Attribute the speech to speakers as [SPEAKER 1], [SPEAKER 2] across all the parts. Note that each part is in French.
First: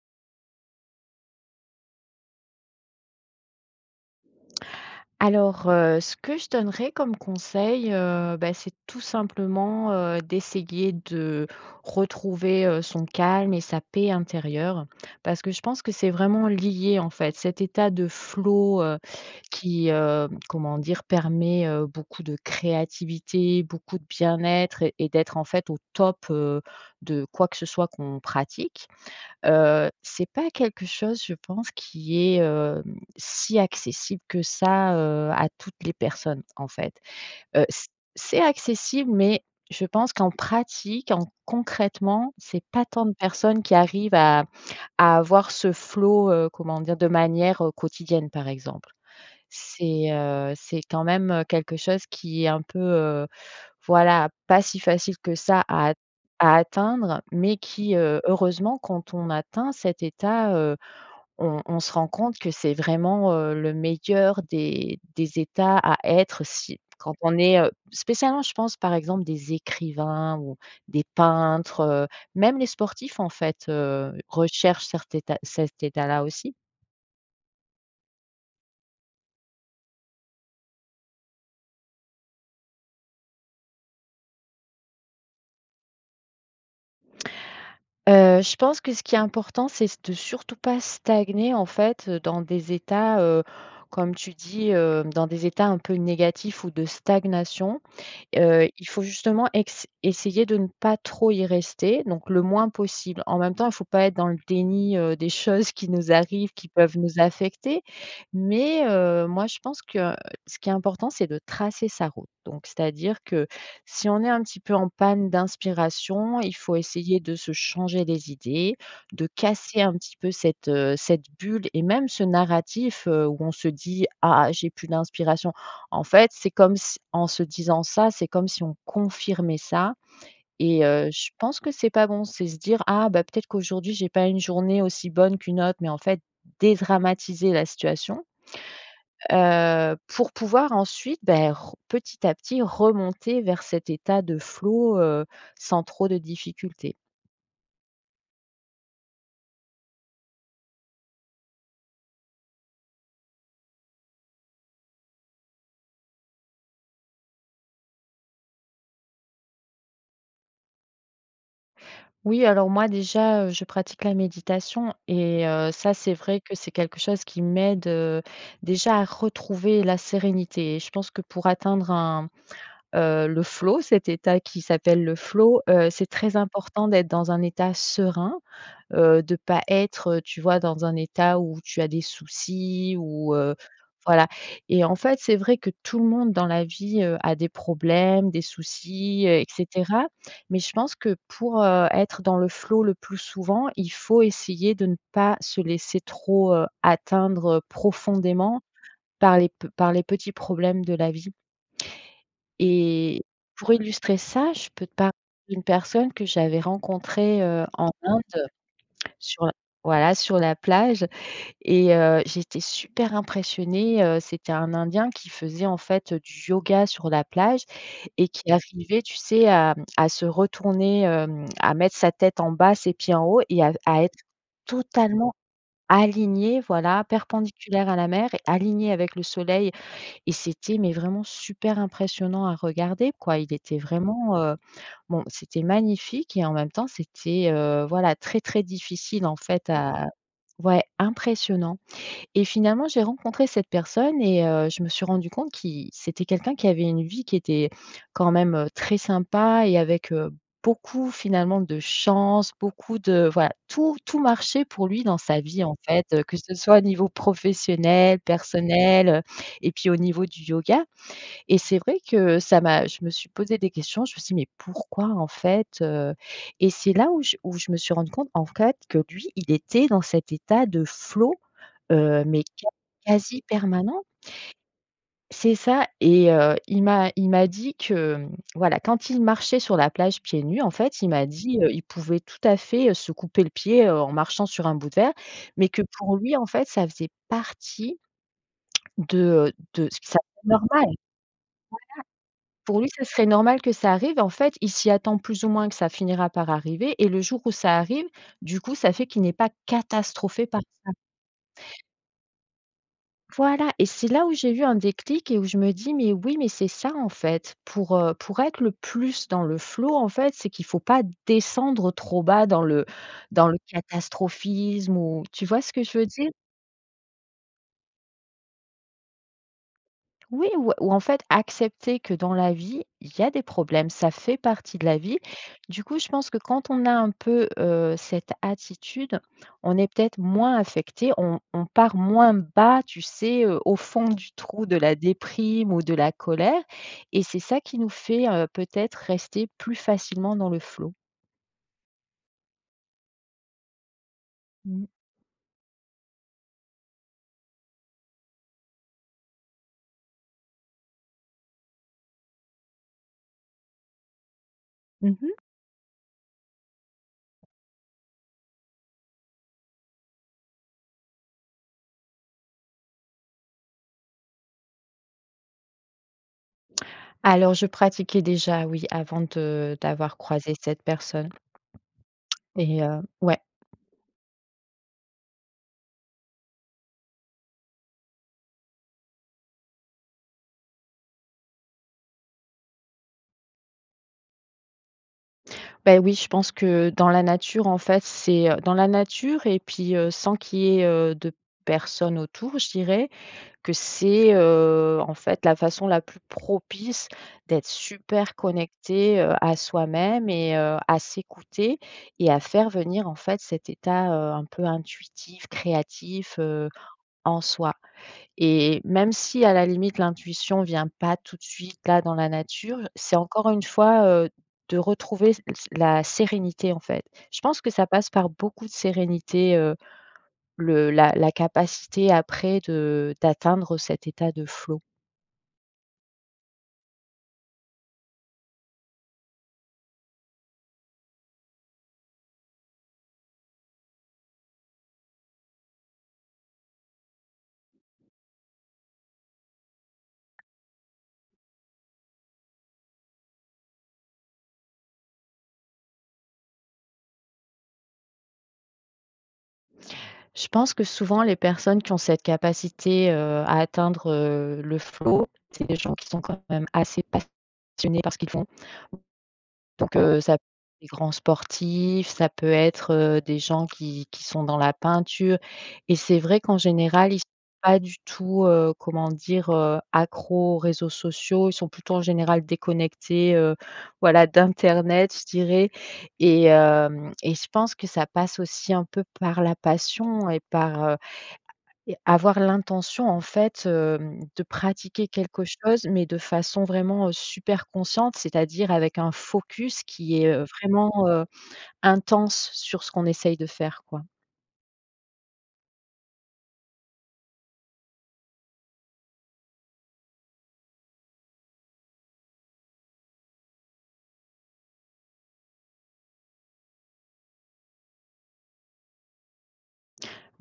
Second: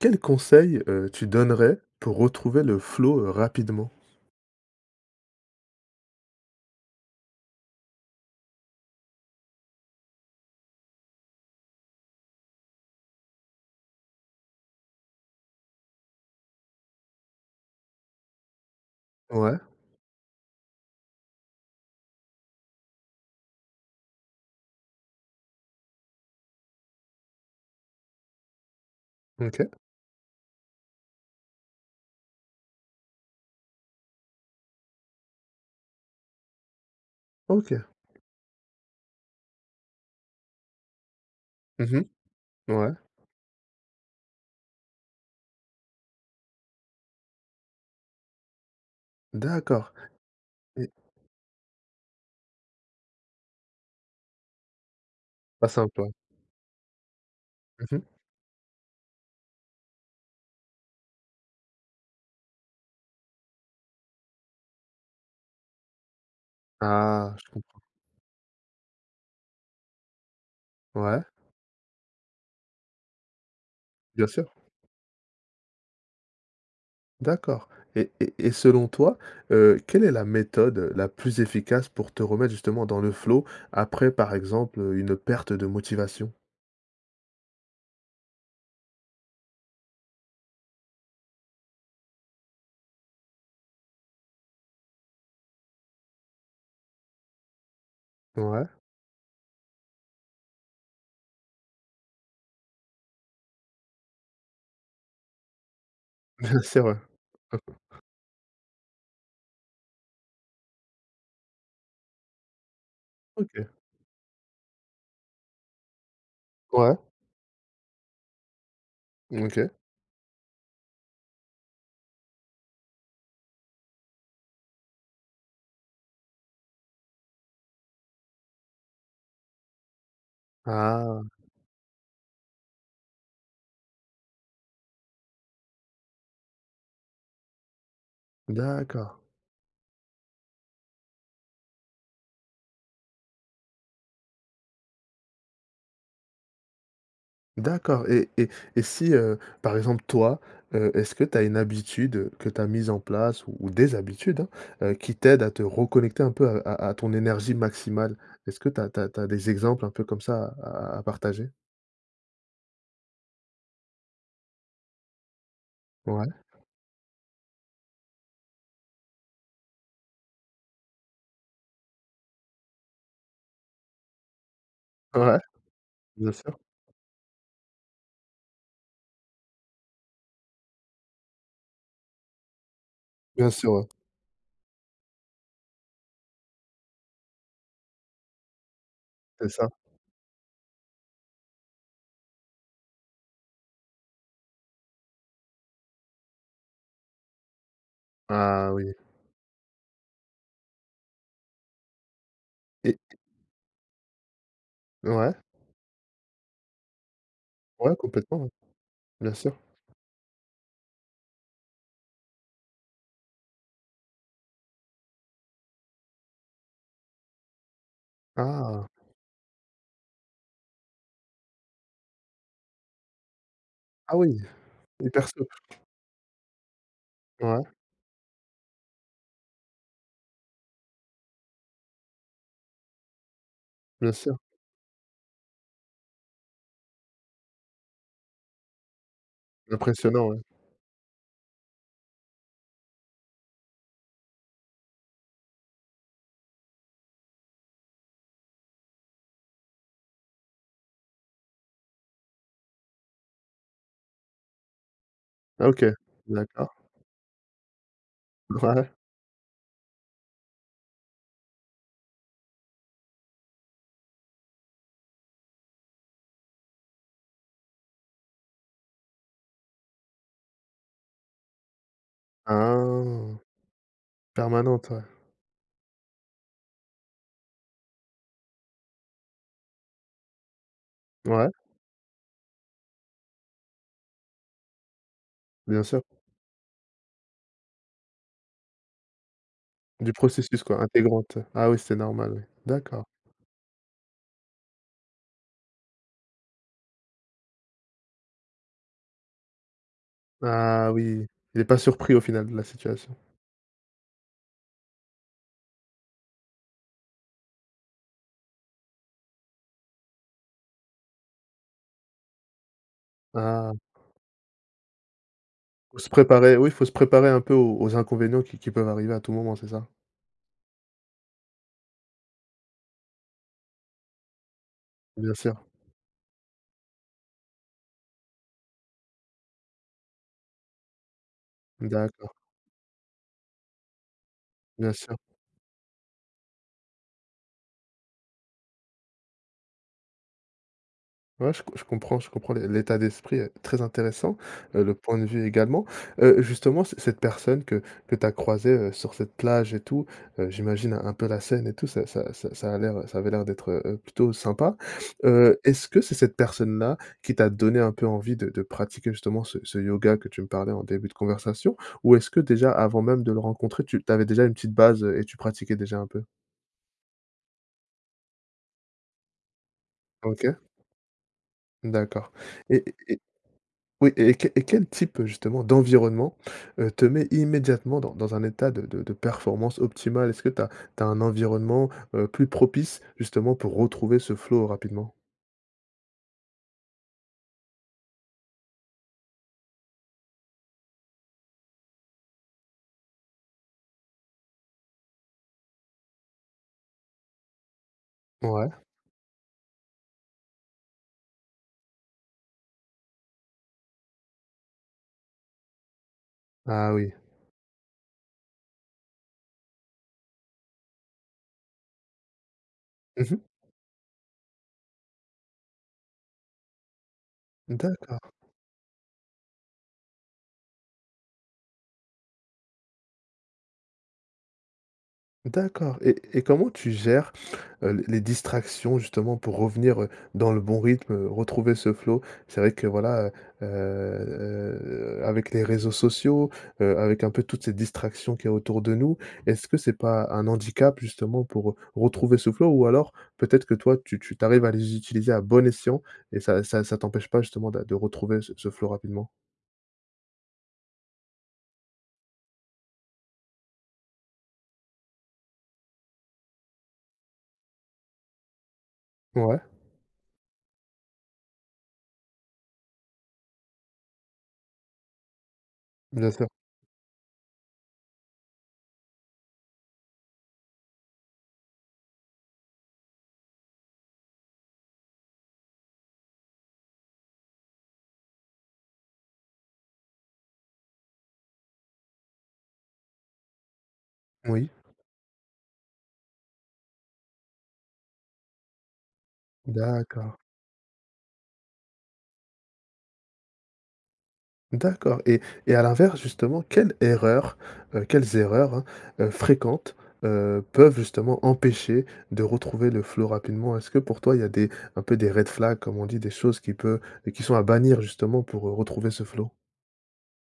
[SPEAKER 1] Quels conseils, heu, tu donnerais pour retrouver le flow, heu, rapidement?
[SPEAKER 2] Alors, heu, ce que je donnerais comme conseil, heu, bah, c'est tout simplement, heu, d'essayer de retrouver, heu, son calme et sa paix intérieure. Parce que je pense que c'est vraiment lié, en fait, cet état de flow, heu,
[SPEAKER 1] Ouais.
[SPEAKER 2] qui, heu, comment dire? Permet, heu, beaucoup de créativité, beaucoup de bien-être, et d'être en fait au top, heu, de quoi que ce soit qu'on pratique,
[SPEAKER 1] OK.
[SPEAKER 2] heu, c'est pas quelque chose je pense qui est, heu, si accessible que ça, heu, à toutes les personnes, en fait, heu,
[SPEAKER 1] OK.
[SPEAKER 2] c c'est accessible mais je pense qu'en pratique, en
[SPEAKER 1] Mmh
[SPEAKER 2] concrètement, c'est
[SPEAKER 1] mh.
[SPEAKER 2] pas
[SPEAKER 1] Ouais.
[SPEAKER 2] tant de personnes qui arrivent à à avoir ce flow, heu, comment dire? De manière quotidienne, par exemple.
[SPEAKER 1] D'accord.
[SPEAKER 2] C'est, heu, c'est
[SPEAKER 1] Et
[SPEAKER 2] quand même quelque chose qui est un peu, heu, voilà pas si facile que ça
[SPEAKER 1] Pas
[SPEAKER 2] à at
[SPEAKER 1] simple.
[SPEAKER 2] à atteindre mais qui,
[SPEAKER 1] Mmh mh.
[SPEAKER 2] heu, heureusement quand on atteint cet état, heu, on on se rend compte que c'est vraiment, heu, le meilleur des des états à être si quand
[SPEAKER 1] Ah,
[SPEAKER 2] on
[SPEAKER 1] je
[SPEAKER 2] est, heu,
[SPEAKER 1] comprends.
[SPEAKER 2] spécialement, je pense, par exemple, des écrivains ou des
[SPEAKER 1] Ouais.
[SPEAKER 2] peintres, heu, même les sportifs, en fait, heu,
[SPEAKER 1] Bien sûr.
[SPEAKER 2] recherchent cert état cet état-là aussi.
[SPEAKER 1] D'accord et et et selon toi, heu, quelle est la méthode la plus efficace pour te remettre justement dans le flow après par exemple, heu, une perte de motivation?
[SPEAKER 2] Heu, je pense que ce qui est important c'est c de surtout pas stagner, en fait, heu, dans des états, heu, comme tu dis, heu, dans des états un peu négatifs ou de stagnation,
[SPEAKER 1] Ouais.
[SPEAKER 2] heu, il faut justement ex essayer de ne pas trop y rester, donc le moins possible. En même temps, faut pas être dans le déni, heu, des choses qui nous arrivent, qui
[SPEAKER 1] C'est vrai!
[SPEAKER 2] peuvent nous affecter mais heu, moi, je pense que, ce qui est important c'est de tracer sa route, donc c'est-à-dire que,
[SPEAKER 1] OK.
[SPEAKER 2] si on est un petit peu en panne d'inspiration, il faut
[SPEAKER 1] Ouais.
[SPEAKER 2] essayer de se changer les idées, de
[SPEAKER 1] OK.
[SPEAKER 2] casser un petit peu cette, heu, cette bulle et même ce narratif, heu, où on se dit: «Ah! J'ai plus d'inspiration!», en fait, c'est comme si en se disant ça, c'est comme si on confirmait ça et heu,
[SPEAKER 1] Ah!
[SPEAKER 2] je pense que c'est pas bon, c'est se dire: «Ah, bah, peut-être qu'aujourd'hui j'ai pas eu une journée aussi bonne qu'une autre» mais en fait, dédramatiser la situation,
[SPEAKER 1] D'accord!
[SPEAKER 2] heu, pour pouvoir ensuite, bah, r petit à petit remonter vers cet état de flow, heu, sans trop de difficultés.
[SPEAKER 1] D'accord et et et si, heu, par exemple, toi, heu, est-ce que tu as une habitude que tu as mise en place ou des habitudes, hein, heu, qui t'aident à te reconnecter un peu à à à ton énergie maximale? Est-ce que tu as tu as tu as des exemples un peu comme ça à à à partager?
[SPEAKER 2] Oui, alors, moi, déjà, heu, je pratique la méditation et heu, ça, c'est
[SPEAKER 1] Ouais.
[SPEAKER 2] vrai que c'est quelque chose qui m'aide, heu, déjà, à retrouver la sérénité et je pense que pour atteindre un, heu, le flow, cet état qui s'appelle le
[SPEAKER 1] Ouais.
[SPEAKER 2] flow, heu, c'est
[SPEAKER 1] Bien
[SPEAKER 2] très
[SPEAKER 1] sûr.
[SPEAKER 2] important d'être dans un état serein, heu, de pas être, heu, tu vois, dans un état où tu as des soucis ou
[SPEAKER 1] Bien
[SPEAKER 2] heu
[SPEAKER 1] sûr, ouais.
[SPEAKER 2] voilà et en fait, c'est vrai que tout le monde dans la vie, heu, a des problèmes, des soucis, heu et
[SPEAKER 1] C'est ça.
[SPEAKER 2] cetera mais je pense que pour, heu, être dans le flow, le plus souvent, il faut essayer de ne pas se laisser trop, heu, atteindre, heu, profondément
[SPEAKER 1] Ah, oui!
[SPEAKER 2] par les p par les petits problèmes de la vie
[SPEAKER 1] Et
[SPEAKER 2] et pour illustrer ça, je peux te parler
[SPEAKER 1] Ouais?
[SPEAKER 2] d'une personne que j'avais rencontrée, heu, en
[SPEAKER 1] Ouais, complètement,
[SPEAKER 2] Inde,
[SPEAKER 1] ouais. Bien
[SPEAKER 2] sur
[SPEAKER 1] sûr.
[SPEAKER 2] voilà, sur la plage et heu, j'étais super impressionnée, heu, c'était un Indien qui faisait, en fait, heu, du yoga sur la plage et qui
[SPEAKER 1] Ah!
[SPEAKER 2] arrivait, tu sais, à, mmh, à se retourner, hem, à mettre sa tête en bas, ses pieds en haut et à à être
[SPEAKER 1] Ah, oui! Hyper
[SPEAKER 2] totalement
[SPEAKER 1] souple!
[SPEAKER 2] aligné, voilà,
[SPEAKER 1] Ouais.
[SPEAKER 2] perpendiculaire à la mer et aligné avec le soleil et c'était mais vraiment super impressionnant à regarder, quoi. Il était
[SPEAKER 1] Bien
[SPEAKER 2] vraiment,
[SPEAKER 1] sûr.
[SPEAKER 2] heu, bon, c'était magnifique et en même temps, c'était, heu, voilà, très, très difficile, en fait, à
[SPEAKER 1] Impressionnant, ouais.
[SPEAKER 2] ouais, impressionnant et finalement, j'ai rencontré cette personne et heu, je me suis rendue compte qu'il c'était quelqu'un qui avait une vie qui était, quand même, très sympa et avec, heu, beaucoup, finalement, de chance, beaucoup de voilà, tout, tout marchait pour lui, dans sa vie,
[SPEAKER 1] Ah,
[SPEAKER 2] en
[SPEAKER 1] OK.
[SPEAKER 2] fait, heu, que ce
[SPEAKER 1] D'accord.
[SPEAKER 2] soit au niveau professionnel,
[SPEAKER 1] Ouais.
[SPEAKER 2] personnel, heu et puis au niveau du yoga et c'est vrai que ça m'a je me suis posée des questions, je me suis dit: «Mais pourquoi, en fait?» heu et c'est là où je où je me suis rendue compte, en fait, que lui, il était dans cet état de flow, heu, mais qua
[SPEAKER 1] Ah,
[SPEAKER 2] quasi permanent.
[SPEAKER 1] permanente, ouais.
[SPEAKER 2] C'est ça et heu, il m'a il m'a dit que, mmh, voilà, quand il marchait sur la plage, pieds nus, en fait, il m'a
[SPEAKER 1] Ouais.
[SPEAKER 2] dit, heu, il pouvait, tout à fait, heu, se couper le pied, heu, en marchant sur un bout de verre mais que,
[SPEAKER 1] Bien sûr.
[SPEAKER 2] pour lui, en fait, ça faisait partie de, heu, de
[SPEAKER 1] Du
[SPEAKER 2] ça serait
[SPEAKER 1] processus,
[SPEAKER 2] normal.
[SPEAKER 1] quoi,
[SPEAKER 2] Voilà,
[SPEAKER 1] intégrante, ouais? Ah, oui, c'est normal, ouais.
[SPEAKER 2] pour lui,
[SPEAKER 1] D'accord.
[SPEAKER 2] ce serait normal que ça arrive et en fait, il s'y attend plus ou moins que ça finira par arriver et le jour où ça arrive, du coup, ça fait qu'il n'est pas catastrophé par
[SPEAKER 1] Ah,
[SPEAKER 2] ça.
[SPEAKER 1] oui. Il est pas surpris, au final, de la situation.
[SPEAKER 2] Voilà et c'est là où j'ai eu un déclic et où je me dis: «Mais oui, mais c'est ça, en fait, pour, heu, pour être le plus dans le flow en fait, c'est qu'il faut pas descendre trop bas dans le dans le
[SPEAKER 1] Ah.
[SPEAKER 2] catastrophisme ou», tu vois ce que
[SPEAKER 1] Faut
[SPEAKER 2] je veux
[SPEAKER 1] se
[SPEAKER 2] dire?
[SPEAKER 1] préparer, oui, faut se préparer un peu aux aux inconvénients qui qui peuvent arriver à tout moment, c'est ça?
[SPEAKER 2] Oui ou ou en fait, accepter que, dans la vie, il y a des problèmes. Ça fait partie de la vie,
[SPEAKER 1] Bien sûr.
[SPEAKER 2] du coup, je pense que quand on a un peu, heu, cette attitude, on est peut-être moins affecté. On on
[SPEAKER 1] Mmh
[SPEAKER 2] part
[SPEAKER 1] d'accord.
[SPEAKER 2] moins bas, tu sais, heu, au fond du trou de
[SPEAKER 1] Bien
[SPEAKER 2] la
[SPEAKER 1] sûr.
[SPEAKER 2] déprime ou de la colère et c'est ça qui nous fait, heu, peut-être rester plus facilement dans le flow.
[SPEAKER 1] Ouais, je co je comprends, je comprends l'é l'état d'esprit est très intéressant,
[SPEAKER 2] Mmh
[SPEAKER 1] heu,
[SPEAKER 2] mh.
[SPEAKER 1] le point de vue, également, heu, justement, c cette personne que que tu as croisée, heu, sur cette plage et tout, heu, j'imagine un peu la scène et tout, ça ça ça ça a l'air, heu, ça avait l'air d'être, heu heu, plutôt sympa,
[SPEAKER 2] Mmh mh.
[SPEAKER 1] heu, est-ce que c'est cette personne-là qui t'a donné un peu envie de de pratiquer, justement, ce ce yoga que tu me parlais en début de conversation ou est-ce que, déjà, avant même de le rencontrer, tu tu avais déjà une petite base, heu et tu pratiquais déjà un peu?
[SPEAKER 2] Alors je pratiquais déjà, oui, avant de d'avoir croisé
[SPEAKER 1] OK.
[SPEAKER 2] cette personne
[SPEAKER 1] D'accord
[SPEAKER 2] et
[SPEAKER 1] et
[SPEAKER 2] heu,
[SPEAKER 1] et
[SPEAKER 2] ouais.
[SPEAKER 1] oui et quel et quel type, heu, justement, d'environnement, heu, te met immédiatement dans dans un état de de de performance optimale? Est-ce que tu as tu as un environnement, heu, plus propice, justement, pour retrouver ce flow rapidement?
[SPEAKER 2] Bah, oui, je pense que, dans la nature, en fait, c'est, heu, dans la nature et puis, heu, sans qu'il y ait, heu, de personnes autour, je dirais, que c'est, heu, en fait, la façon la plus propice d'être super
[SPEAKER 1] Ouais.
[SPEAKER 2] connecté, heu, à soi-même et heu, à s'écouter et à faire venir, en fait, cet état, heu, un peu intuitif, créatif, heu,
[SPEAKER 1] Ah, oui.
[SPEAKER 2] en soi et même si, à la limite, l'intuition vient pas tout suite, là, dans la nature, c'est
[SPEAKER 1] Mmh mh.
[SPEAKER 2] encore une fois, heu, de retrouver la sérénité, en fait. Je pense que ça passe par
[SPEAKER 1] D'accord.
[SPEAKER 2] beaucoup de sérénité, heu, le la la capacité après de d'atteindre cet état de flow.
[SPEAKER 1] D'accord et et comment tu gères, heu, l les distractions justement, pour revenir, heu, dans le bon rythme, heu, retrouver ce flow? C'est vrai que, voilà, heu heu heu, avec les réseaux sociaux, heu, avec, un peu, toutes ces distractions qu'il y a autour de nous, est-ce que c'est pas un handicap justement, pour, heu, retrouver ce flow ou alors peut-être que toi, tu tu tu arrives à les utiliser à bon escient et ça ça ça t'empêche pas, justement, d'a de retrouver ce ce flow rapidement?
[SPEAKER 2] Je pense que souvent, les personnes qui ont cette capacité, heu, à atteindre, heu, le flow, c'est des gens qui sont quand même assez passionnés par ce qu'ils font,
[SPEAKER 1] Ouais.
[SPEAKER 2] donc heu, ça les grands sportifs, ça peut être, heu, des gens qui qui sont dans la peinture et c'est
[SPEAKER 1] Bien
[SPEAKER 2] vrai
[SPEAKER 1] sûr.
[SPEAKER 2] qu'en général, ils sont pas du tout, heu, comment dire, heu, accros aux réseaux sociaux. Ils sont plutôt, en général, déconnectés, heu, voilà, d'internet, je dirais et hem et je pense que ça passe aussi, un peu, par la passion et par, heu, et avoir l'intention, en fait, hem, de
[SPEAKER 1] Oui.
[SPEAKER 2] pratiquer quelque chose mais de façon, vraiment, heu, super consciente, c'est-à-dire avec un focus qui est,
[SPEAKER 1] D'accord.
[SPEAKER 2] heu, vraiment, heu, intense sur ce qu'on essaye de faire, quoi.
[SPEAKER 1] D'accord, et- et à l'inverse justement, quelle erreur, heu, quelles erreurs, hein, fréquentes, heu, peuvent justement empêcher de retrouver le flow rapidement? Est-ce que pour toi, il y a des un peu des red flags comme on dit, des choses qui peut qui sont à bannir justement, pour, heu, retrouver ce flow?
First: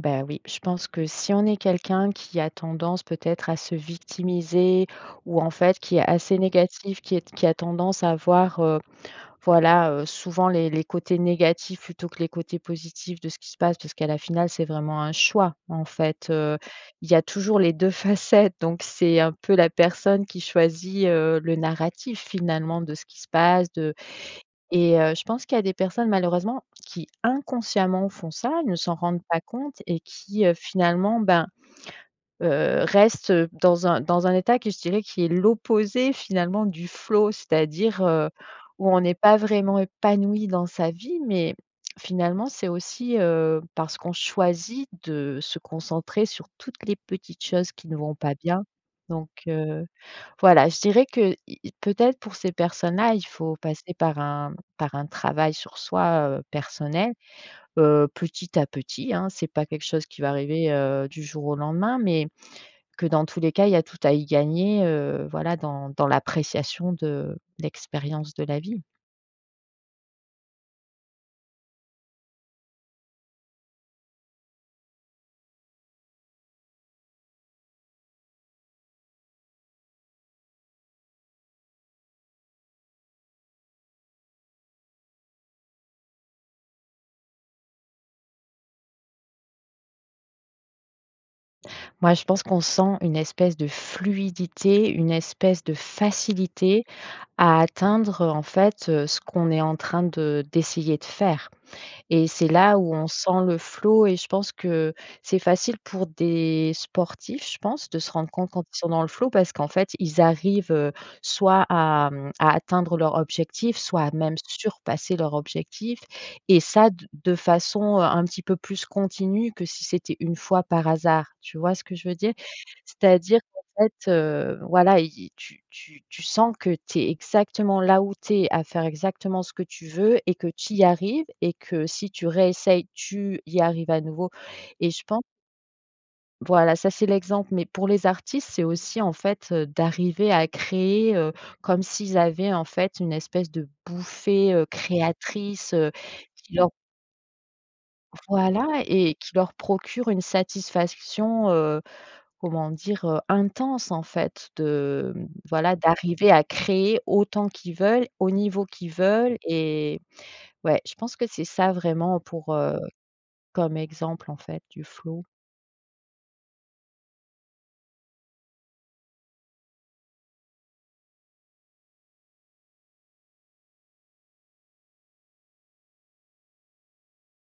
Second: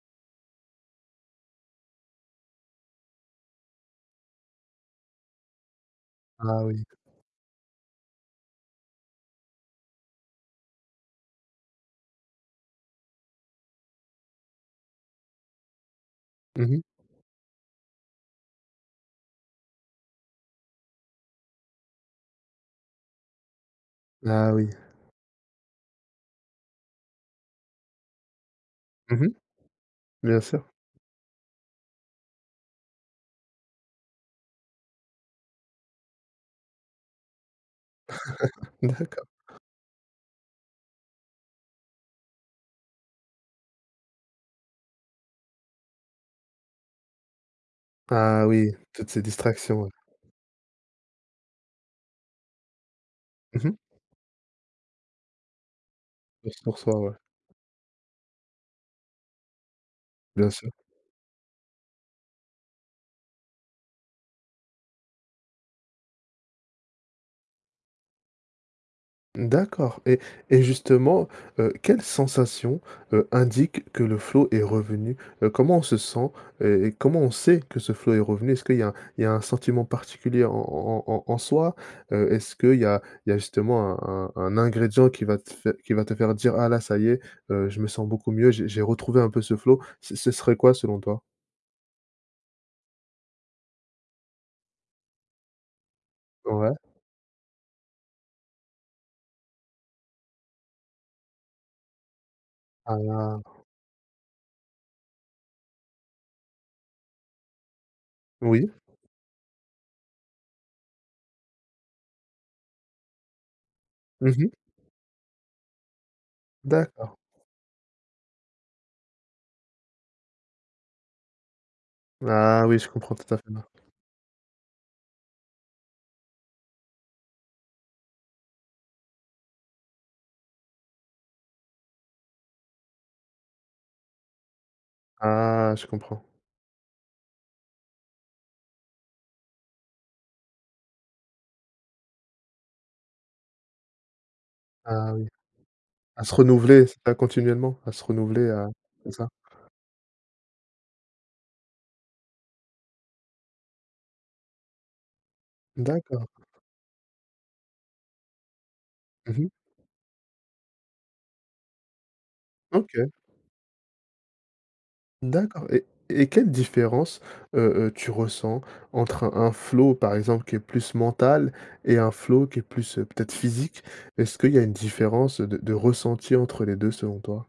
[SPEAKER 2] Bah, oui, je pense que si on est quelqu'un qui a tendance peut-être à se victimiser, ou en fait qui est assez
[SPEAKER 1] Ah oui!
[SPEAKER 2] négatif, qui est t qui a tendance à voir, heu, voilà, heu, souvent les les côtés négatifs plutôt que les côtés positifs de ce qui se passe. Puisque à la finale, c'est vraiment un choix en fait, heu,
[SPEAKER 1] Mmh mh.
[SPEAKER 2] il y a toujours les 2 facettes donc c'est un peu la personne qui choisit, heu, le narratif finalement de ce qui se passe de
[SPEAKER 1] Ah oui!
[SPEAKER 2] et heu, je pense qu'il y a des personnes malheureusement qui, inconsciemment font ça, ne s'en rendent
[SPEAKER 1] Mmh mh,
[SPEAKER 2] pas compte et
[SPEAKER 1] bien
[SPEAKER 2] qui, heu,
[SPEAKER 1] sûr.
[SPEAKER 2] finalement ben, heu, restent dans un dans un état que je dirais, qui est l'opposé finalement du flow. C'est-à-dire, heu, où on n'est
[SPEAKER 1] D'accord.
[SPEAKER 2] pas vraiment épanouis dans sa vie. Mais, finalement c'est aussi, heu, parce qu'on choisit de se concentrer sur toutes les petites choses qui ne vont pas
[SPEAKER 1] Ah
[SPEAKER 2] bien.
[SPEAKER 1] oui, toutes ces
[SPEAKER 2] Donc
[SPEAKER 1] distractions,
[SPEAKER 2] heu,
[SPEAKER 1] ouais.
[SPEAKER 2] voilà, je dirais que, y y peut-être pour ces personnes là, il faut
[SPEAKER 1] Mmh mh.
[SPEAKER 2] passer par un par un travail sur soi, heu,
[SPEAKER 1] Plus pour ça, ouais.
[SPEAKER 2] personnel, heu, petit à petit hein, c'est pas quelque chose qui va
[SPEAKER 1] Bien
[SPEAKER 2] arriver,
[SPEAKER 1] sûr.
[SPEAKER 2] heu, du jour au lendemain, mais que dans tous les cas, il y a tout à y gagner, heu, voilà dans dans l'appréciation de l'expérience de la vie.
[SPEAKER 1] D'accord. Et et justement, heu, quelles sensations, heu, indiquent que le flow est revenu? Heu, comment on se sent? Heu, et comment on sait que ce flow est revenu? Est-ce que, qu'il y a il y a un sentiment particulier en en en en soi? Heu, est-ce qu'il y a il y a justement un un un ingrédient qui va te fai qui va te faire dire ah là, ça y est, heu, je me sens beaucoup mieux, je, j'ai retrouvé un peu ce flow, ce ce serait quoi selon toi?
[SPEAKER 2] Moi je pense qu'on sent une espèce de fluidité, une espèce de
[SPEAKER 1] Ouais.
[SPEAKER 2] facilité à atteindre en fait, heu, ce qu'on est en train de d'essayer de faire. Et c'est là où on
[SPEAKER 1] Ah!
[SPEAKER 2] sent le flow et je pense que, c'est facile pour des sportifs, je pense, de se rendre compte quand
[SPEAKER 1] Oui.
[SPEAKER 2] ils sont dans le flow parce qu'en fait ils arrivent, heu, soit à, mmh, à atteindre leur objectif, soit
[SPEAKER 1] Mmh
[SPEAKER 2] même
[SPEAKER 1] mh.
[SPEAKER 2] surpasser leur objectif et ça, d
[SPEAKER 1] D'accord.
[SPEAKER 2] de façon un petit peu plus continue que si c'était une fois par hasard, tu vois ce que je veux dire?
[SPEAKER 1] Ah oui, je comprends
[SPEAKER 2] C'est-à-dire
[SPEAKER 1] tout-à-fait main
[SPEAKER 2] qu'en fait, heu, voilà y, tu tu tu sens que tu es exactement là où tu es, à faire exactement ce que tu veux et que tu y arrives et que si tu réessayes, tu y arrives à nouveau et je pen
[SPEAKER 1] Ah, je comprends!
[SPEAKER 2] voilà, ça c'est l'exemple, mais pour les artistes, c'est aussi, en fait, heu, d'arriver à créer, heu, comme s'ils avaient, en fait, une espèce de bouffée, heu,
[SPEAKER 1] Ah oui,
[SPEAKER 2] créatrice, heu,
[SPEAKER 1] à se
[SPEAKER 2] qui leur
[SPEAKER 1] renouveler, c'est ça, continuellement, à se renouveler,
[SPEAKER 2] Voilà
[SPEAKER 1] à c'est
[SPEAKER 2] et
[SPEAKER 1] ça?
[SPEAKER 2] qui leur procure une satisfaction, heu, comment dire? Heu, intense en fait de mmh, voilà
[SPEAKER 1] D'accord.
[SPEAKER 2] d'arriver à créer autant qu'ils veulent, au niveau qu'ils veulent,
[SPEAKER 1] Mmh mh.
[SPEAKER 2] et ouais je pense que c'est ça vraiment pour, heu,
[SPEAKER 1] OK.
[SPEAKER 2] comme exemple en fait du flow.
[SPEAKER 1] D'accord. Et et quelle différence, heu heu, tu ressens entre un un flow, par exemple, qui est plus mental et un flow qui est plus, peut-être physique? Est-ce qu'il y a une différence de de ressenti entre les 2 selon toi?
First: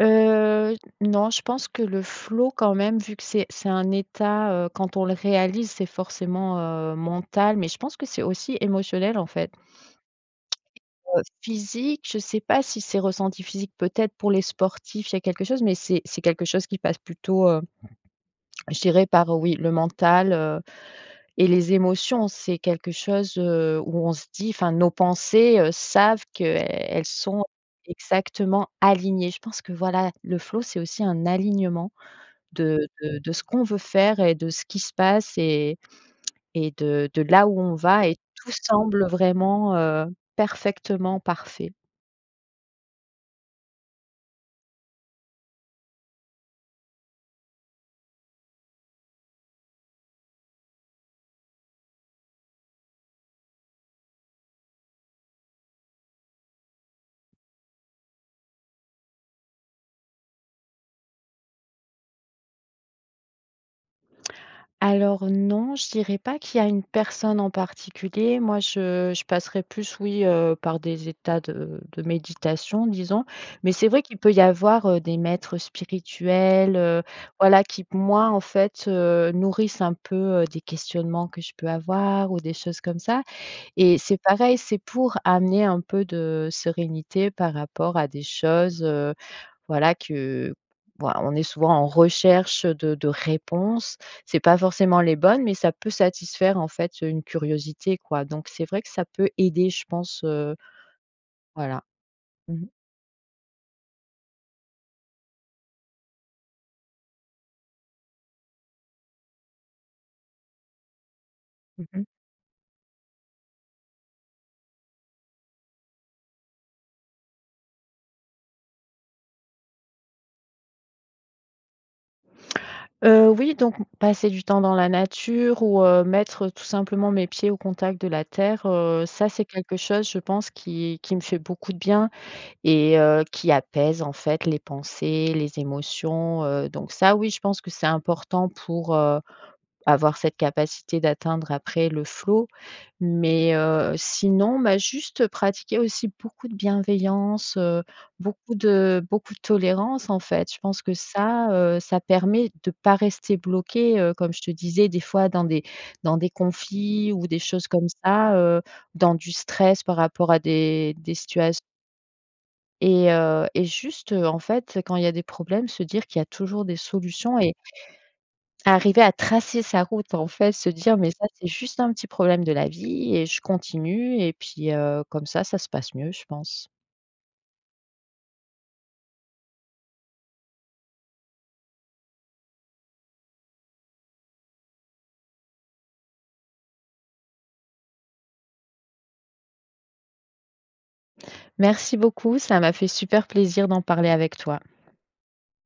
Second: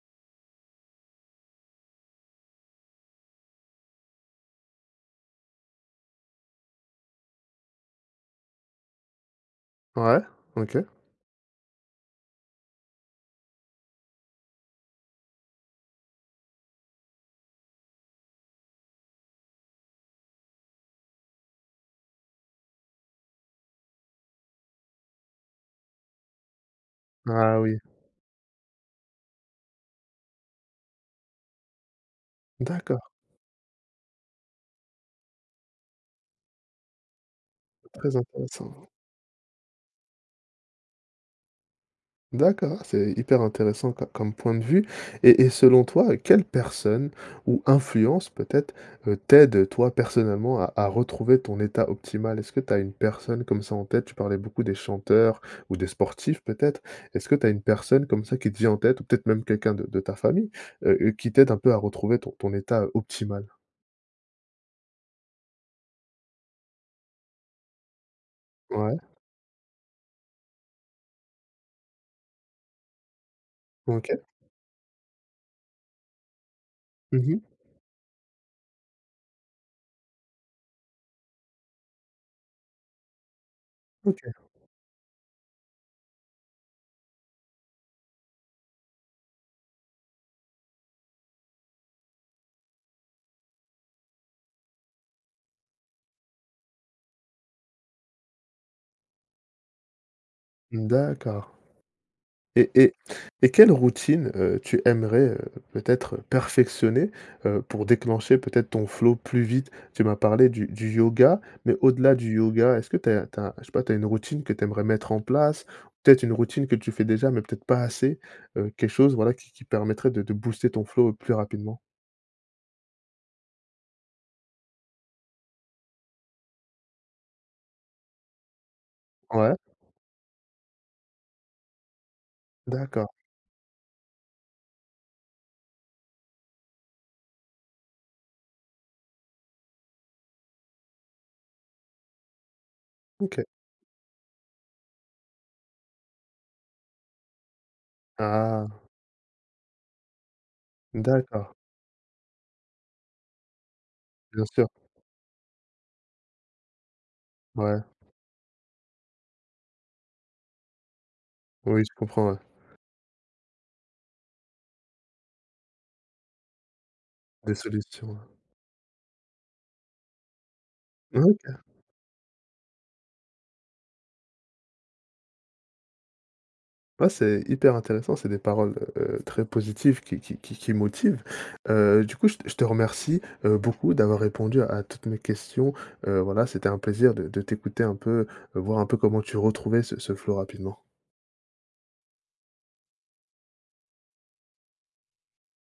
[SPEAKER 2] Heu, j n non, je pense que le flow quand même vu que c'est c'est un état, heu, quand on le réalise c'est forcément, heu, mental mais je pense que c'est aussi émotionnel en fait.
[SPEAKER 1] Ouais, OK.
[SPEAKER 2] Heu, physique je sais pas si c'est ressenti physique peut-être pour les sportifs il y a quelque chose, mais c'est c'est quelque chose qui passe plutôt, heu, je dirais par oui le mental, heu, et les émotions, c'est quelque chose, heu, où on se dit, enfin nos pensées, heu, savent que, elles sont
[SPEAKER 1] Ah oui!
[SPEAKER 2] exactement alignées. Je pense que voilà, le flow c'est aussi un alignement de
[SPEAKER 1] D'accord.
[SPEAKER 2] de de ce qu'on veut faire et de ce qui se passe et et de de là où on va
[SPEAKER 1] Très
[SPEAKER 2] et tout
[SPEAKER 1] intéressant.
[SPEAKER 2] semble vraiment, heu, parfaitement parfait.
[SPEAKER 1] D'accord, c'est hyper intéressant co comme point de vue et et selon toi, heu, quelle personne ou influence peut-être, heu, t'aide toi personnellement à à retrouver ton état optimal? Est-ce que tu as une personne comme ça en tête? Tu parlais beaucoup des chanteurs ou des sportifs peut-être. Est-ce que tu as une personne comme ça qui te vient en tête, ou peut-être même quelqu'un de de ta famille? Heu, heu, qui t'aide un peu à retrouver ton ton état, heu, optimal?
[SPEAKER 2] Alors non, je dirais pas qu'il y a une personne en particulier, moi
[SPEAKER 1] Ouais.
[SPEAKER 2] je je passerai plus oui, heu, par des états de de méditation disons, mais c'est vrai
[SPEAKER 1] OK.
[SPEAKER 2] qu'il peut y avoir, heu, des maîtres spirituels, heu,
[SPEAKER 1] Mmh mh.
[SPEAKER 2] voilà qui p moi en fait, heu, nourrissent un peu, heu, des questionnements que je peux avoir ou des choses comme ça, et c'est
[SPEAKER 1] OK.
[SPEAKER 2] pareil, c'est pour amener un peu de sérénité par rapport à des choses, heu, voilà que voi on est souvent en recherche, heu, de de réponses, c'est pas forcément les bonnes mais ça peut satisfaire en fait, heu, une curiosité quoi donc c'est vrai que ça peut aider je pense, heu,
[SPEAKER 1] D'accord,
[SPEAKER 2] voilà. Mmh.
[SPEAKER 1] et et et quelle routine, heu, tu aimerais, heu, peut-être perfectionner, heu, pour déclencher peut-être ton flow plus vite. Tu m'as parlé du du yoga, mais
[SPEAKER 2] Mmh mh.
[SPEAKER 1] au-delà du yoga, est-ce que tu as tu as, je sais pas, tu as une routine que tu aimerais mettre en place? Peut-être une routine que tu fais déjà, mais peut-être pas assez. Heu, quelque chose, voilà, qui qui permettrait de de booster ton flow plus rapidement?
[SPEAKER 2] Heu, oui donc m passer du temps dans la nature ou heu, mettre tout simplement mes pieds au contact de la terre, heu, ça c'est
[SPEAKER 1] Ouais.
[SPEAKER 2] quelque chose je pense qui qui me fait beaucoup de bien et
[SPEAKER 1] D'accord.
[SPEAKER 2] heu, qui apaise en fait les pensées, les émotions, heu, donc ça oui je pense que c'est important pour, heu, avoir cette capacité d'atteindre après le flow,
[SPEAKER 1] OK.
[SPEAKER 2] mais heu, sinon, bah, juste pratiquer aussi beaucoup de bienveillance, heu, beaucoup
[SPEAKER 1] Ah.
[SPEAKER 2] de beaucoup de tolérance en fait, je pense que
[SPEAKER 1] D'accord.
[SPEAKER 2] ça, heu, ça permet de pas rester bloqué, heu, comme je
[SPEAKER 1] Bien
[SPEAKER 2] te
[SPEAKER 1] sûr.
[SPEAKER 2] disais des fois dans des dans des conflits ou des choses
[SPEAKER 1] Ouais.
[SPEAKER 2] comme ça, heu, dans du stress par rapport à des des situat
[SPEAKER 1] Oui, je comprends, ouais.
[SPEAKER 2] et heu, et juste, en fait, quand il y a des problèmes, se dire qu'il y a toujours des solutions,
[SPEAKER 1] Des
[SPEAKER 2] et
[SPEAKER 1] solutions.
[SPEAKER 2] arriver à tracer sa route en fait. Se dire «Mais ça c'est
[SPEAKER 1] OK.
[SPEAKER 2] juste un petit problème de la vie et je continue.» et puis, heu, comme ça, ça se passe mieux je pense.
[SPEAKER 1] Ah, c'est hyper intéressant, c'est des paroles, heu, très positives, qui qui qui qui motivent, heu, du coup, je te je te remercie, heu, beaucoup d'avoir répondu à toutes mes questions, heu, voilà, c'était un plaisir de de t'écouter un peu, voir un peu comment tu retrouvais ce ce flow rapidement.
[SPEAKER 2] Merci beaucoup, ça m'a fait super plaisir d'en parler avec toi.